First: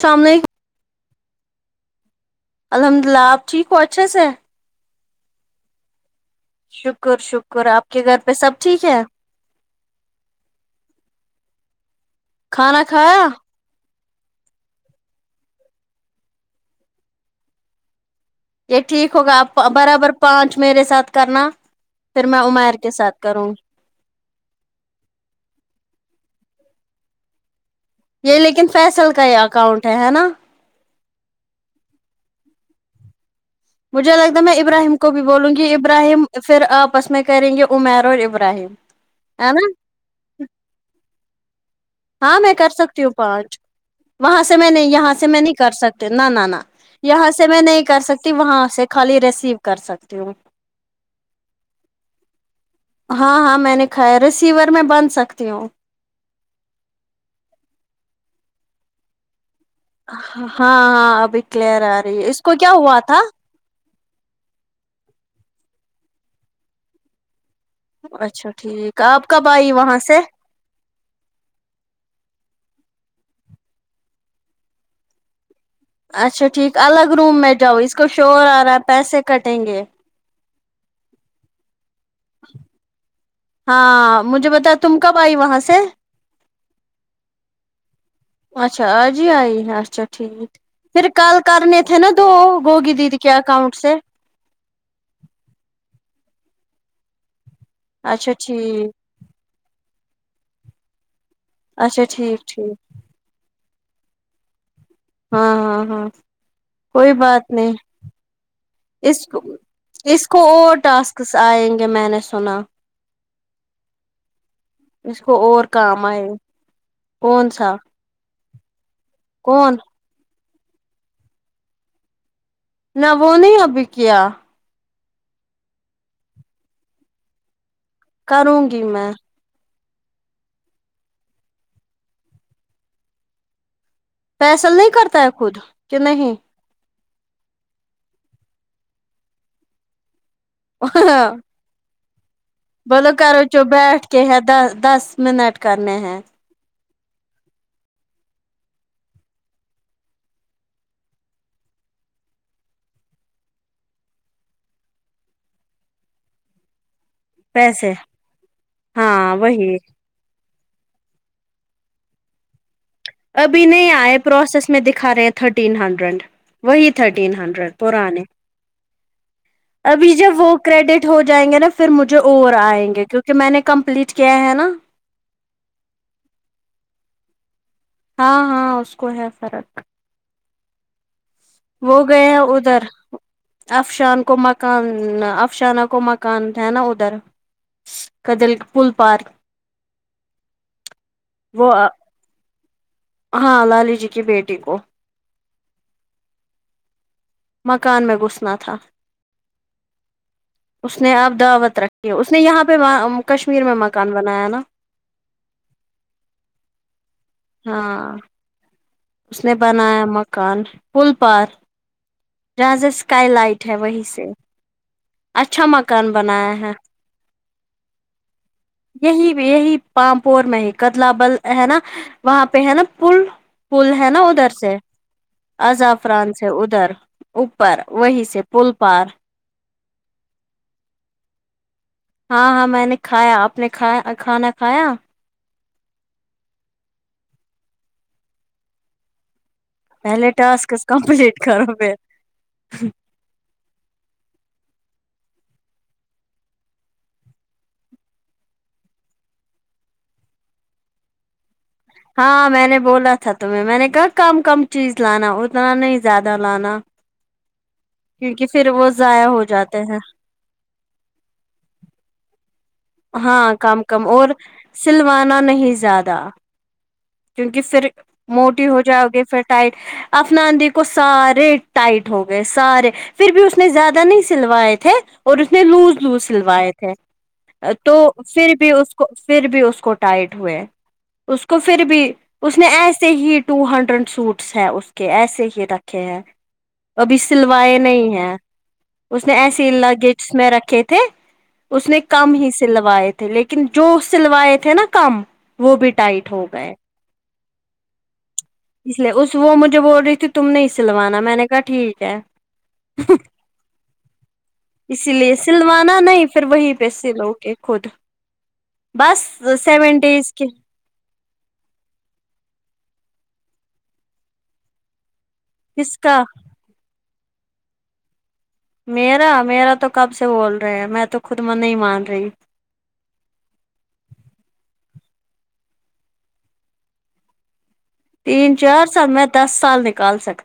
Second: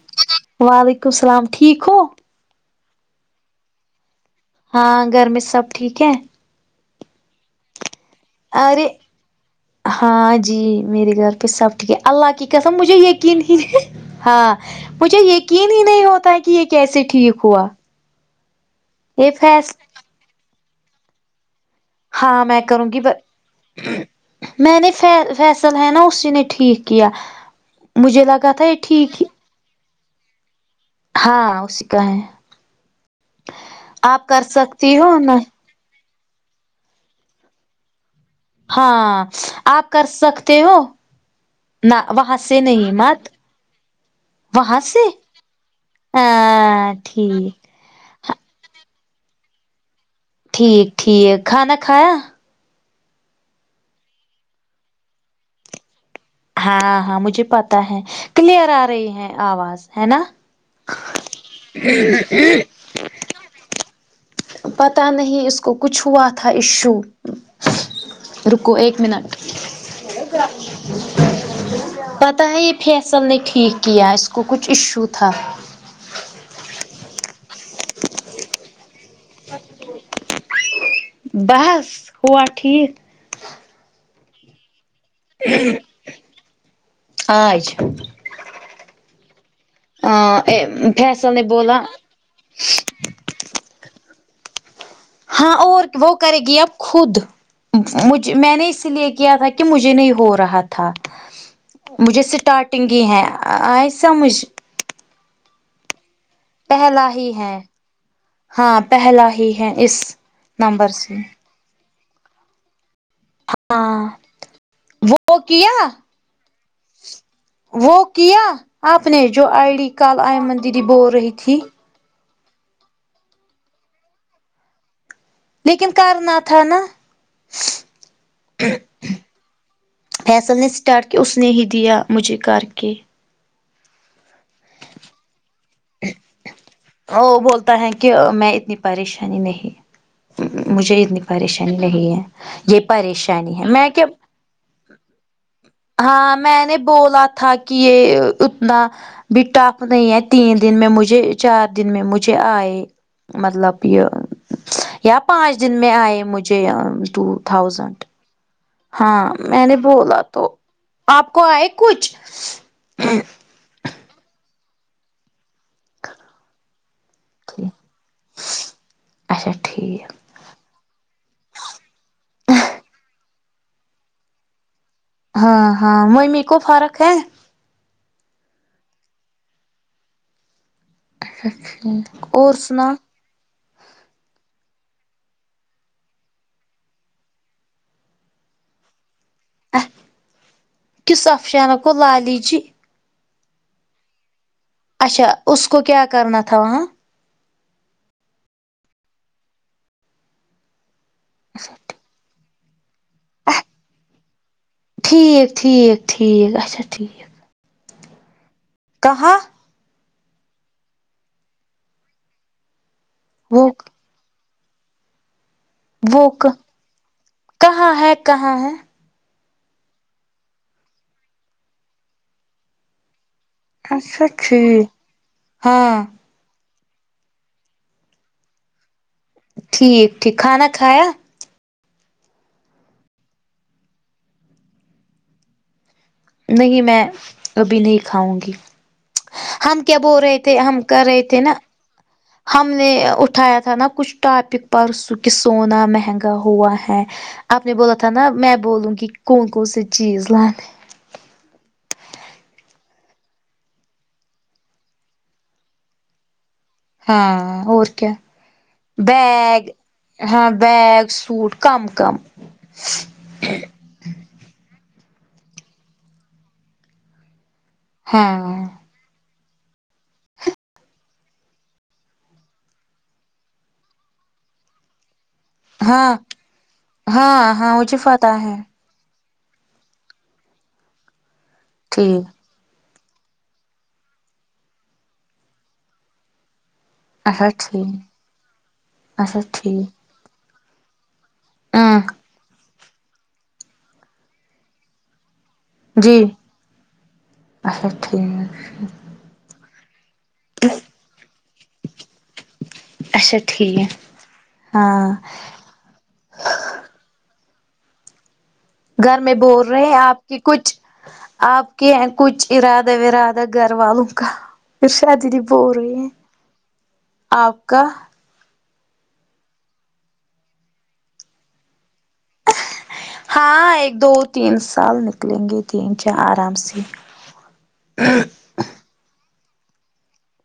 اسلام علیکم وعلیکم السلام ٹھیک ہو الحمد للہ آپ ٹھیک ہو اچھے سے ہاں گھر میں سب ٹھیک ہے شکر شکر آپ کے گھر پہ سب ٹھیک ارے ہے ہاں جی میرے گھر پہ سب ٹھیک ہے اللہ کی قسم کھانا مجھے کھایا یقین ہی ہاں مجھے یقین ہی نہیں ہوتا کہ یہ کیسے ٹھیک ہوا یہ ٹھیک یہ ہوگا آپ فیص برابر پانچ میرے ساتھ کرنا پھر میں ہاں عمیر کروں کے گی ساتھ کرونگی میں نے فیصل ہے نا اسی نے ٹھیک کیا مجھے یہ لگا تھا لیکن فیصل ٹھیک کا ہی یہ اکاؤنٹ ہے ہینا ہاں اسی کا ہے مجھے آپ لگتا ہے کر میں ابراہیم سکتی کو ہو بھی نا بولوں گی ابراہیم پھر آپس میں کریں گے عمیر اور ابراہ ہاں آپ کر سکتے ہو نہ وہاں ہاں میں سے کر نہیں سکتی ہوں مت پانچ وہاں سے میں نہیں یہاں سے میں نہیں کر سکتے ن نہ نہ ہاں یہاں سے ٹھیک میں نہیں کر سکتی کہ وہاں سے خالی ریسیو کر سکتی ہوں ٹھیک ٹھیک کھانا کھایا ہاں ہاں میں نے کھایا ہے ریسیور میں بن سکتی ہوں ہاں ہاں مجھے پتا ہے کلیئر آ رہی ہے آواز ہے نا ہاں ہاں ابھی کلیئر آ رہی ہے اس کو کیا ہوا تھا پتہ نہیں اس کو کچھ ہوا تھا ایشو اچھا رکو ٹھیک آپ کب آئی وہاں سے پتہ ہے یہ فیصل نے ٹھیک کیا اس کو کچھ ایشو تھا اچھا ٹھیک الگ روم میں جاؤ اس کو شور آ رہا ہے پیسے کٹیں گے بس ہوا ٹھیک ہاں مجھے بتا تم کب آئی وہاں سے آج اچھا آج ہی آئی ہے اچھا ٹھیک پھر فیصل کل نے کرنے بولا تھے نا ا تو گوگی دیدی کیا کؤنٹ سے ہاں اور وہ کرے گی اب خود مجھ اچھا میں نے اس ٹھیک لیے کیا تھا کہ مجھے نہیں ہو رہا تھا اچھا مجھے ٹھیک ٹھیک اسٹارٹنگ ہی ہے آ ی سمجھ ہاں ہاں ہاں پہلا کوئی ہی بات ہے نہیں ہاں اس پہلا کو ہی ہے اس کو اور نمبر سے ٹاسکس آئیں گے میں نے سنا ہاں اس وہ کو اور کیا کام آئے کون سا وہ کیا آپ نے جو کون آئی ڈی کال آئیمن دیدی بول رہی تھی نہ وہ نہیں اب کیا لیکن کر نا تھا نا کروں گی میں فیصل نے اسٹارٹ کیا اس نے ہی دیا مجھے کر کے فیصل نہیں کرتا ہے خود کہ نہیں او بولتا ہے کہ میں اتنی پریشانی نہیں مجھے اتنی پریشانی چل رہی ہے یہ بولو کرو پریشانی چو ہے میں کہ بیٹھ کے ہے دس دس منٹ کرنے ہیں ہاں میں نے بولا تھا کہ یہ اتنا بھی ٹف نہیں ہے تین دن میں مجھے چار دن میں مجھے آئے مطلب یہ یا پانچ دن میں آئے مجھے تو پیسے ہاں میں نے بولا تو آپ کو آئے کچھ ابھی نہیں آئے پروسیس میں دکھا رہے تھ تھرٹین ہنڈریڈ وہی تھرٹین ہنڈریڈ پرانے اچھا ٹھیک ابھی جب وہ کریڈٹ ہو جائیں گے نا پھر مجھے اور آئیں گے کیونکہ میں نے کمپلیٹ کیا ہے نا ہاں ہاں وہی میں کو فرق ہے ہاں ہاں اس کو ہے فرق وہ گئے ہے اور ادھر سنا افشان کو مکان افشانہ کو مکان تھا نا ادھر قدل پل پارک کس وہ افشانہ کو لالی جی ہاں لالی جی کی بیٹی کو اچھا اس کو کیا کرنا تھا ہاں مکان میں گھوس نا تھا اس نے آپ دعوت رکھی اس نے یہاں پہ کشمیر میں مکان بنایا نا ٹھیک ٹھیک ٹھیک اچھا ٹھیک ہاں کہاں اس نے بنایا مکان فل پار جہاں سے سکائی لائٹ وہ ہے وہی سے اچھا ما وہ کہاں ہے کہاں ہے یہی یہی پامپور میں ہی کتلا بل ہے نا وہاں پہ ہے نا پل پل ہے نا اچھا ادھر سے ٹھیک ہاں اظعفران سے ادھر اوپر وہی سے پل پار ٹھیک ٹھیک کھانا کھایا ہاں ہاں میں نے کھایا آپ نے کھایا کھانا کھایا نہیں میں ابھی نہیں کھاؤں گی ہم کیا بول پہلے رہے تھے ٹاسک ہم کر رہے تھے کمپلیٹ نا کرو میرا ہم نے اٹھایا تھا نا کچھ ٹاپک پرسوں کہ سونا مہنگا ہوا ہے اپ نے بولا تھا نا میں بولوں کہ کون کون سی چیز لانے ہاں میں نے بولا تھا تمھیں میں نے کہا کم کم چیز لانا اتنا نہیں زیادہ لانا ہاں اور کیا کیونکہ پھر وہ ضائع ہو بیگ جاتے ہیں ہاں بیگ سوٹ کم کم ہاں کم کم اور سلوانا نہیں زیادہ کیونکہ پھر ہاں موٹی ہو جاؤ گے پھر ٹائٹ افنا دی کو سارے ٹائٹ ہو گئے سارے پھر بھی اس نے زیادہ نہیں سلوائے تھے اور اس نے لوز ہاں لوز سلوائے تھے ہاں ہاں تو مجھے پتہ پھر ہے بھی اس پھر بھی اس کو ٹائٹ ہوئے اس کو پھر بھی ٹھیک اس نے ایسے ہی ٹو ہنڈریڈ سوٹس ہیں اس کے ایسے ہی رکھے ہیں ابھی اچھا سلوائے نہیں ٹھیک ہیں اس نے اچھا ایسے ہی ٹھیک لگٹس میں رکھے تھے اس ہاں نے کم ہی سلوائے تھے لیکن جو سلوائے تھے نا کم وہ بھی جی ٹائٹ ہو گئے اچھا ٹھیک اس لیے اس وہ مجھے بول رہی تھی تم نے سلوانا میں نے کہا ٹھیک ہے اچھا ٹھیک ہے ہاں مانا نہیں پھر وہی پہ سلو گے خود گھر بس میں بول رہے ہیں سیون آپ ڈیز کے کچھ آپ کے کچھ ارادہ ورادہ گھر والوں کا پھر شادی بول رہی کس ہیں کا آپ کا میرا میرا تو کب سے بول رہے ہے میں تو خود من نہیں مان رہی ہاں ایک دو تین سال نکلیں گے تین چار آرام سے تین چار سال میں دس سال نکال سکتا ہو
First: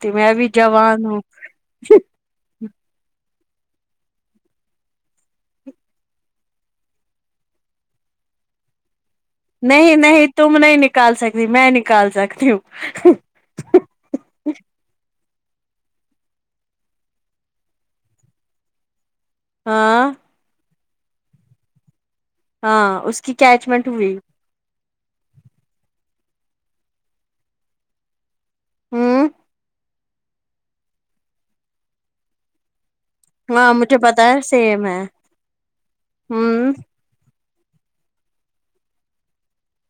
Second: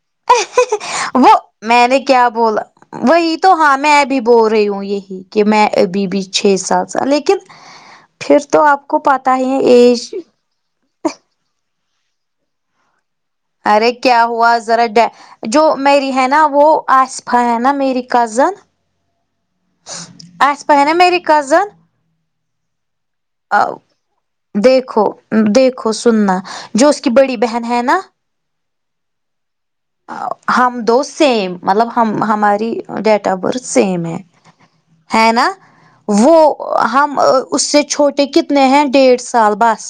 وہ میں نے کیا بولا وہی تو ہاں میں بھی بول رہی ہوں یہی کہ میں ابھی بھی چھ ساتھ سال لیکن پھر تو آپ کو پتہ ہی ہے نہیں ایج نہیں تم نہیں نکال سکتی میں نکال سکتی ہوں ارے کیا ہوا ذرا ڈے جو میری ہے نا وہ آصفا ہے نا میری کزن ہاں آصفہ ہے نا میری کزن ہاں اس کی کیا کیچمنٹ ہوئی دیکھو دیکھو سننا جو اس کی بڑی بہن ہے نا ہوں ہم دو سیم مطلب ہم ہماری ڈی بر ہاں مجھے سیم ہے پتا سیم ہے نا وہ ہوں ہم اس سے چھوٹے کتنے ہیں ڈیڑھ سال بس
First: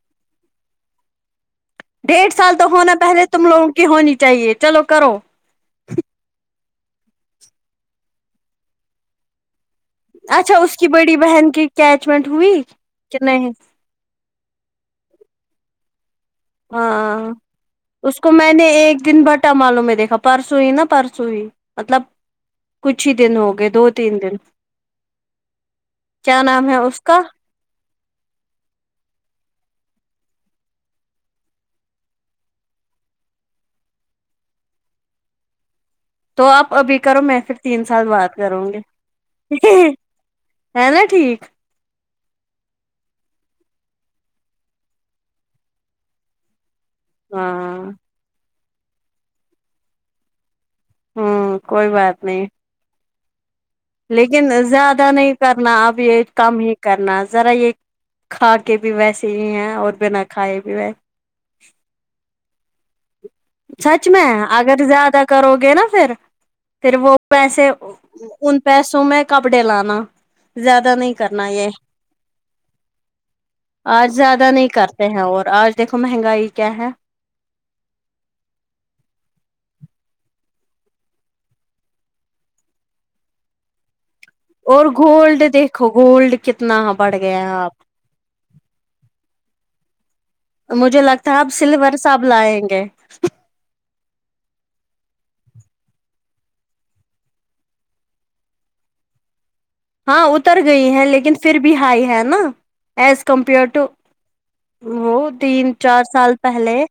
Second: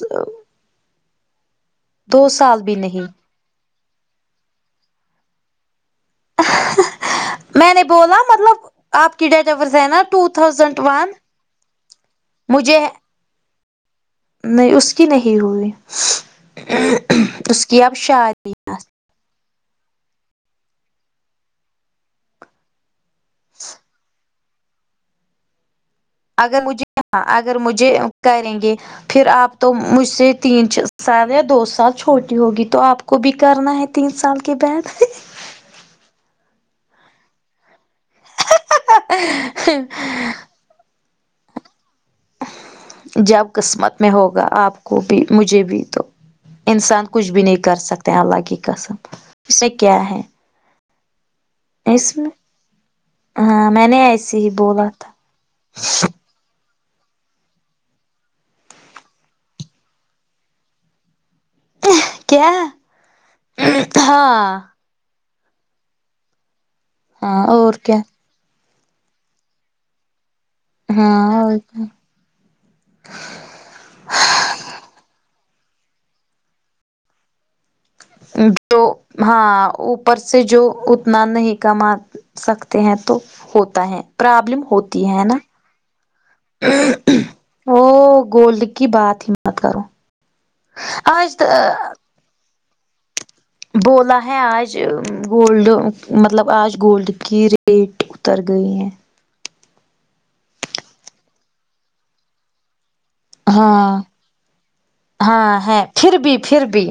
دو ڈیڑھ سال تو بھی ہونا نہیں پہلے تم لوگوں کی ہونی چاہیے چلو کرو میں نے بولا مطلب آپ کی ڈیٹ برس ہے نہ اچھا اس کی بڑی بہن کی اچمنٹ ہوئی مجھے کہ نہیں نہیں اس کی نہیں ہوئی ہاں اس کی اب اس کو شادی میں نے ایک دن بٹ چٹ معلوں میں دیکھا پرسوں ہی نا پرسوں ہی مطلب کچھ ہی دن ہو گئے دو تین دن کیا اگر نام ہے مجھے اس کا ہاں اگر مجھے کریں گے پھر آپ تو مجھ سے تین چا سال یا دو سال چھوٹی ہوگی تو آپ کو بھی کرنا ہے تین سال کے بعد تو آپ ابھی کرو میں پھر تین سال بات کروں گی ہے نا ٹھیک جب قسمت میں ہوگا آپ کو بھی مجھے بھی تو انسان کچھ بھی نہیں کر ہاں سکتے ہیں اللہ کی قسم اس سے کیا ہے ہوں کوئی بات اس میں نہیں ہاں میں نے ایسے ہی لیکن بولا زیادہ تھا نہیں کرنا اب یہ کم ہی کرنا ذرا یہ کھا کے بھی ویسے ہی ہیں اور بنا کھائے بھی ویسے کیا سچ میں ہاں اگر زیادہ کرو گے نا پھر پھر وہ ہاں پیسے اور کیا ان پیسوں میں کپڑے لانا زیادہ نہیں ہاں کرنا اور یہ کیا آج زیادہ نہیں کرتے ہیں اور آج دیکھو مہنگائی کیا ہے جو ہاں اوپر سے جو اتنا نہیں کما سکتے ہیں تو ہوتا ہے پرابلم اور ہوتی ہے نا گولڈ دیکھو گولڈ کتنا بڑھ گیا ہے آپ وہ گولڈ کی بات ہی مت کرو مجھے لگتا ہے آج آپ سلور صاحب لائیں گے بولا ہے آج گولڈ مطلب آج گولڈ کی ریٹ اتر گئی ہیں ہاں اتر گئی ہے لیکن پھر بھی ہائی ہے نا ایز کمپیئر ٹو ہاں وہ ہاں تین ہے چار پھر سال بھی پھر پہلے بھی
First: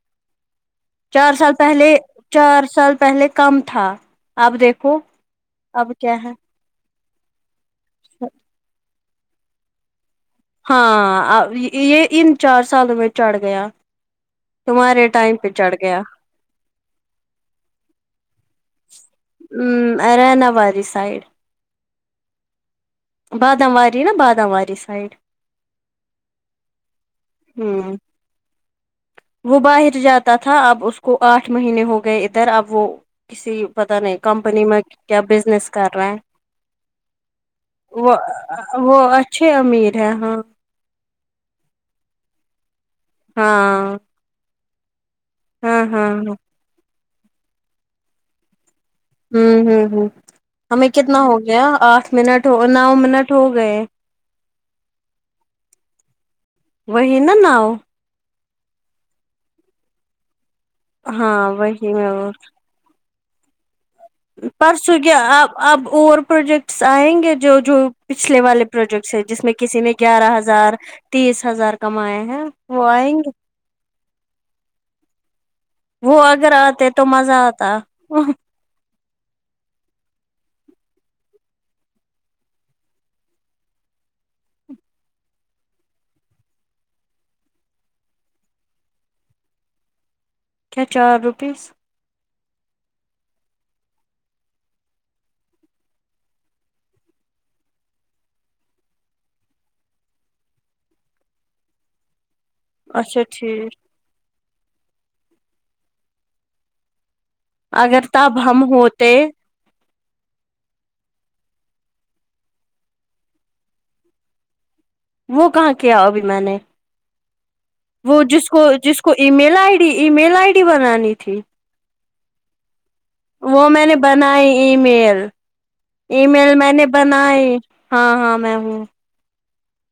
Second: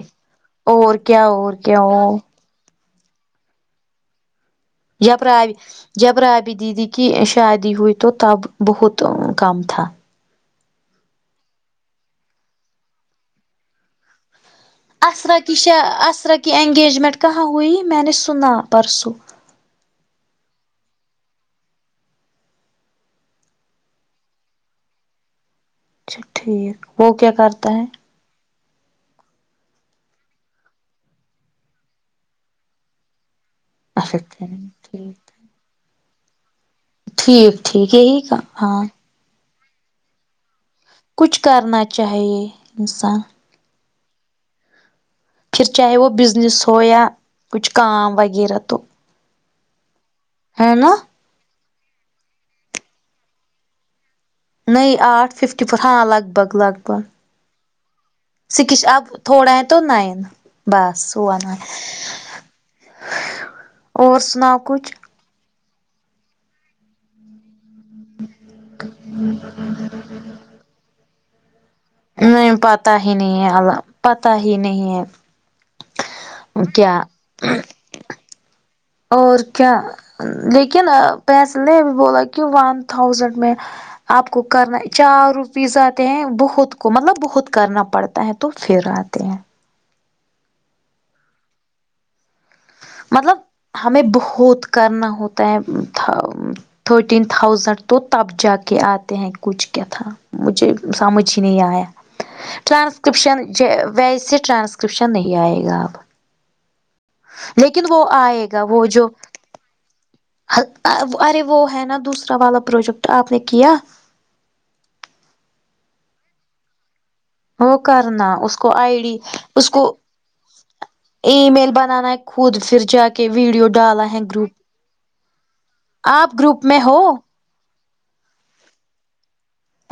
اور کیا چار سال اور کیا پہلے اور چار سال پہلے کم تھا آپ دیکھ جب رابی جب رابی دیدی کی شادی ہوئی تو تب بہت تو کم تھا ہاں یہ ان چار سالوں میں چڑھ گیا تمہارے ٹائم اصرا پہ کی ش چڑھ گیا اصرا کی اننگیجمنٹ کہاں ہوئی میں نے س نا پرسوں اریانابادی سائڈ بادامواری نا بادامواری سائڈ اچھا ٹھیک وہ کیا ہ کرتا ہے وہ باہر جاتا تھا اب اس کو آٹھ مہینے ہو گئے ادھر اب وہ کسی پتا نہیں اچھا کمپنی میں کیا ٹھیک بزنس کر رہے ہیں ٹھیک ٹھیک وہ یہی کا ہاں وہ اچھے امیر ہے ہاں کچھ کرنا چاہیے انسان ہاں پھر ہاں چاہے وہ ہاں بزنس ہو یا کچھ کام وغیرہ تو ہوں ہوں ہوں ہے ہمیں نا کتنا ہو گیا آٹھ منٹ ہو نو منٹ ہو گئے نئی آٹھ ففٹی پور ہاں لگ بھگ لگ بھگ وہی نا نو سکش اب تھوڑا ہے تو نائن بس س ون ہاں وہی میں اور سناؤ کچھ پرسوں کیا آپ اب اور پروجیکٹس آئیں گے جو جو پچھلے والے پروجیکٹس ہے جس میں کسی نے گیارہ ہزار تیس ہزار کمائے ہیں نہیں وہ پتا ہی آئیں گے نہیں ہے ال پت ہی نہیں ہے وہ اگر آتے کیا تو مزہ آتا اور کیا لیکن پیس نے بولا کیوں ون تھاؤزینڈ میں آپ کو کرنا چار روپیز اتے ہیں بہت کو مطلب بہت کرنا پڑتا ہے تو پھر آتے ہیں کیا چار روپیز مطلب ہمیں بہت کرنا ہوتا ہے تھرٹین تھاؤزینڈ تو تب جا کے آتے ہیں کچھ کیا تھا مجھے سمجھ ہی نہیں آیا اچھا ٹرانسکرپشن ٹھیک ویسے ٹرانسکرپشن نہیں آئے گا اب لیکن وہ اگر تب آئے گا ہم وہ جو ہوتے اا ار ارے وہ ہے نا دوسرا والا پروجیکٹ آپ نے کیا وہ کہاں کیا ابھی میں نے وہ کرنا جس اس کو جس آئی ڈی ای میل اس آئی کو D email I D بنانی تھی ای میل بنانا خود پھر جا کے وہ ویڈیو میں نے ڈالا ہے گروپ بنائی ای میل ای آپ میل گروپ میں نے ہو بنائی ہاں ہاں میں ہوں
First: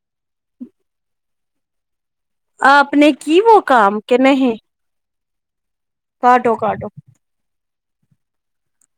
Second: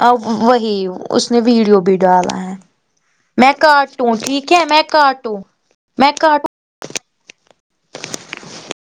ا وہی اس نے ویڈیو بھی ڈالا ہے آپ نے کی میں وہ کام کاٹوں کہ ٹھیک نہیں ہے میں کاٹو کاٹو کاٹو